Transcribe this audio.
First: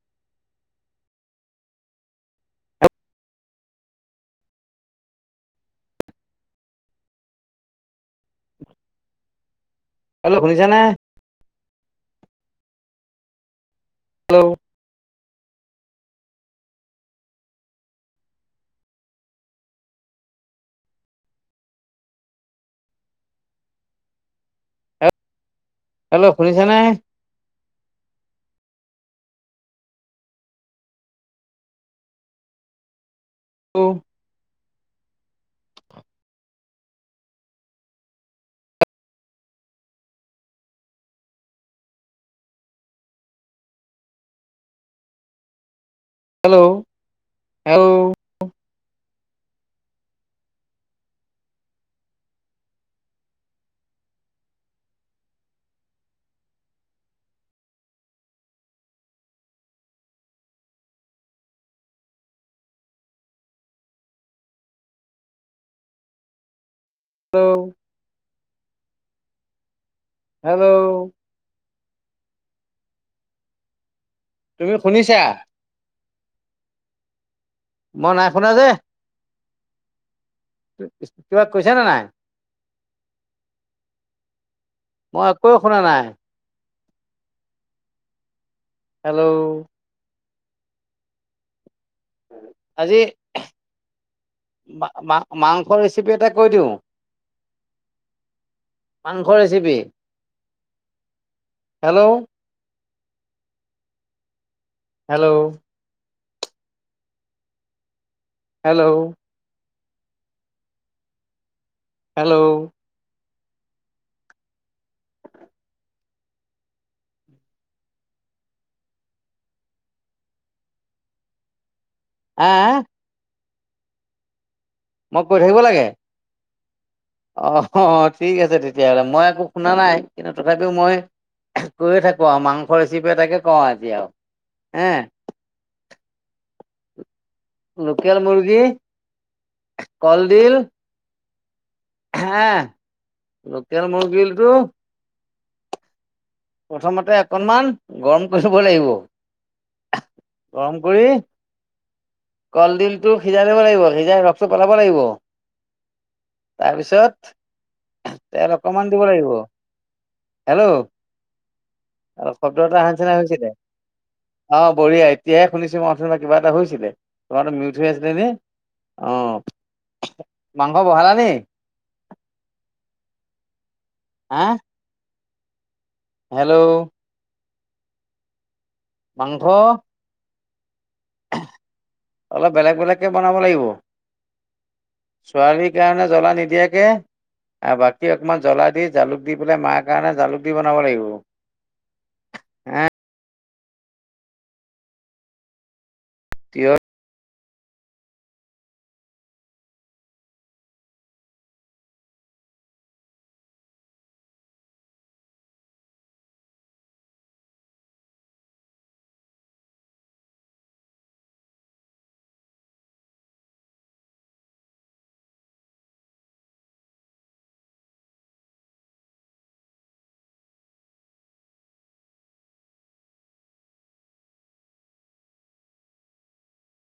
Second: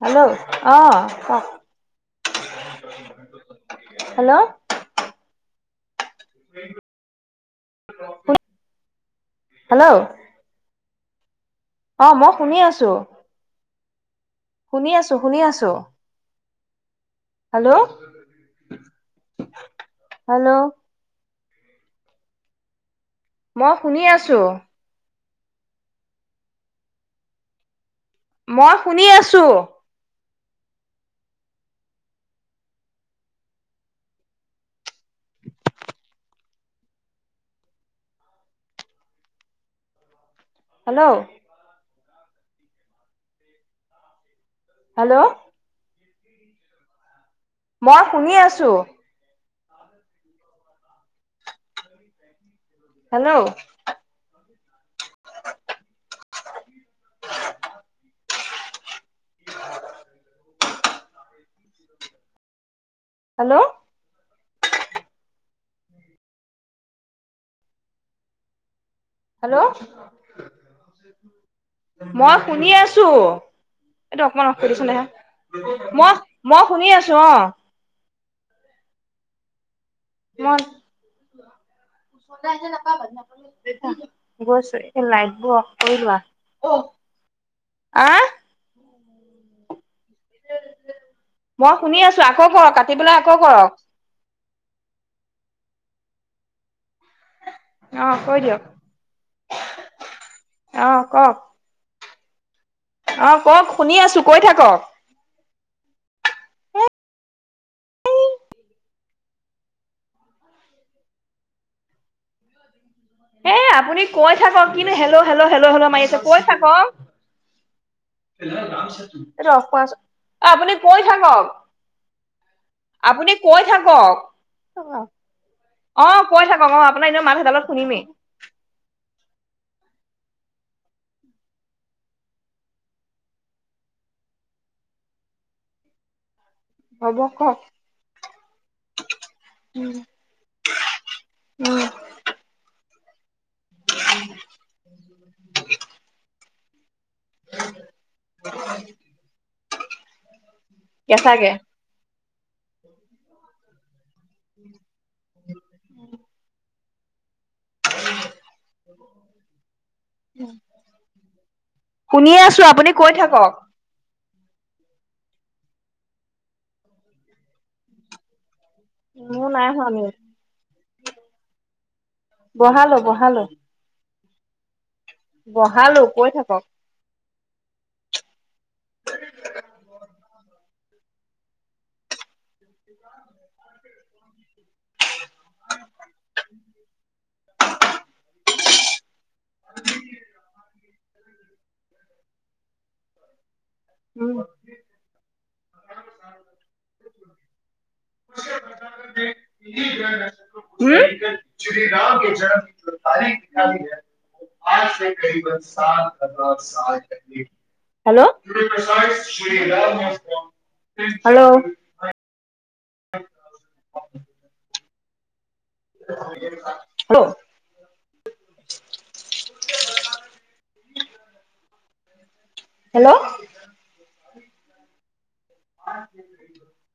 Hello? অ' কক? Hello? Hello? Hello শুনিছানে? অ' মই শুনি আছো। হেল্ল'? শুনি আছো, শুনি আছো। হেল্ল'? হেল্ল'? মই শুনি আছো। হেল্ল' শুনিছা নে? মই শুনি আছো। ল্ল'? হেল্ল'? হেল্ল'? হেল্ল' মই হেল্ল' শুনি আছো। Hello? [unintelligible] Hello? Hello? Hello? Hello? মই শুনি আছো। এইটো অকমান অফ কৰি তুমি দেছোন দেহা। শুনিছা? মই, মই শুনি আছো অ'। মই নাই শুনা যে? মই কিবা কৈ শুনিচানে নাই? [unintelligible] গৈছো এ মই লাইট একোৱে বোৰ অফ শুনা কৰি নাই। লোৱা। অ', আহ'? হেল্ল'। মই শুনি আছো, আকৌ কৰক কাটি পেলাই আকৌ কৰক। মা মা মাংস ৰেচিপি এটা কৈ দিওঁ? অহ', কৈ দিয়ক, মাংস ৰেচিপি। অহ', কওক। হেল্ল'। অ', কওক, শুনি আছো, কৈ থাকক। হেল্ল'। হেল্ল'। হেল্ল'। এ আপুনি কৈ থাকক, কিনো হেল্ল', হেল্ল', হেল্লো', হেল্ল, মাৰি আছে, কৈ থাকক। [unintelligible] এতো অফ কৰাচোন, অ', আপুনি কৈ থাকক। আ? আপুনি কৈ থাকক। মই কৈ থাকিব লাগে? অ', কৈ থাকক অ', আপোনাৰ এনেও মাত সেইডালত শুনিমেই। অ' ঠিক আছে তেতিয়াহ'লে, মই একো শুনা নাই, কিন্তু তথাপিও মই কৈয়ে থাকো আৰু, মাংস ৰেচিপে এতাকে কওঁ এতিয়াও, এ। হ'ব কওক। লোকেল মুৰ্গী, কলডিল উম। হা, লোকেল মুৰ্গিলটো [inaudible] প্ৰথমতে অকনমান গৰম কৰি লব লাগিব। গৰম কৰি কেঁচাকে কলডিলটো সিজাই থাকিব লাগিব, সিজ সিজাই ৰসটো পেলাব লাগিব, তাৰপিছত তেল অকমান দিব লাগিব, হেল্ল'। আৰু শুনিয়ে আছো শব্দ এটা আপুনি অহা কৈ নিচিনা থাকক হৈছিলে। অ', বঢ়িয়া, এতিয়াহে শুনিছো, মই অথনিয়ৰ পৰা কিবা এটা হৈছিলে, তোমাৰতো মিউট হৈ আছিলে নি? অ মোৰ নাই হোৱা মাংস বহালা মিউত, নি বহালো বহালো। হা বহালো। কৈ থাকক হেল্ল'? মাংস অলপ বেলেগ বেলেগকৈ বনাব লাগিব। ছোৱালীৰ কাৰণে জ্বলা নিদিয়াকে আৰু বাকী অকমান জ্বলা দি জালুক দি পেলাই মাৰ কাৰণে জালুক দি বনাব লাগিব। হে উম। তিয়হ উম? [unintelligible] [unintelligible] হেল্ল'? হেল্ল'? [unintelligible] Hello hello [unintelligible]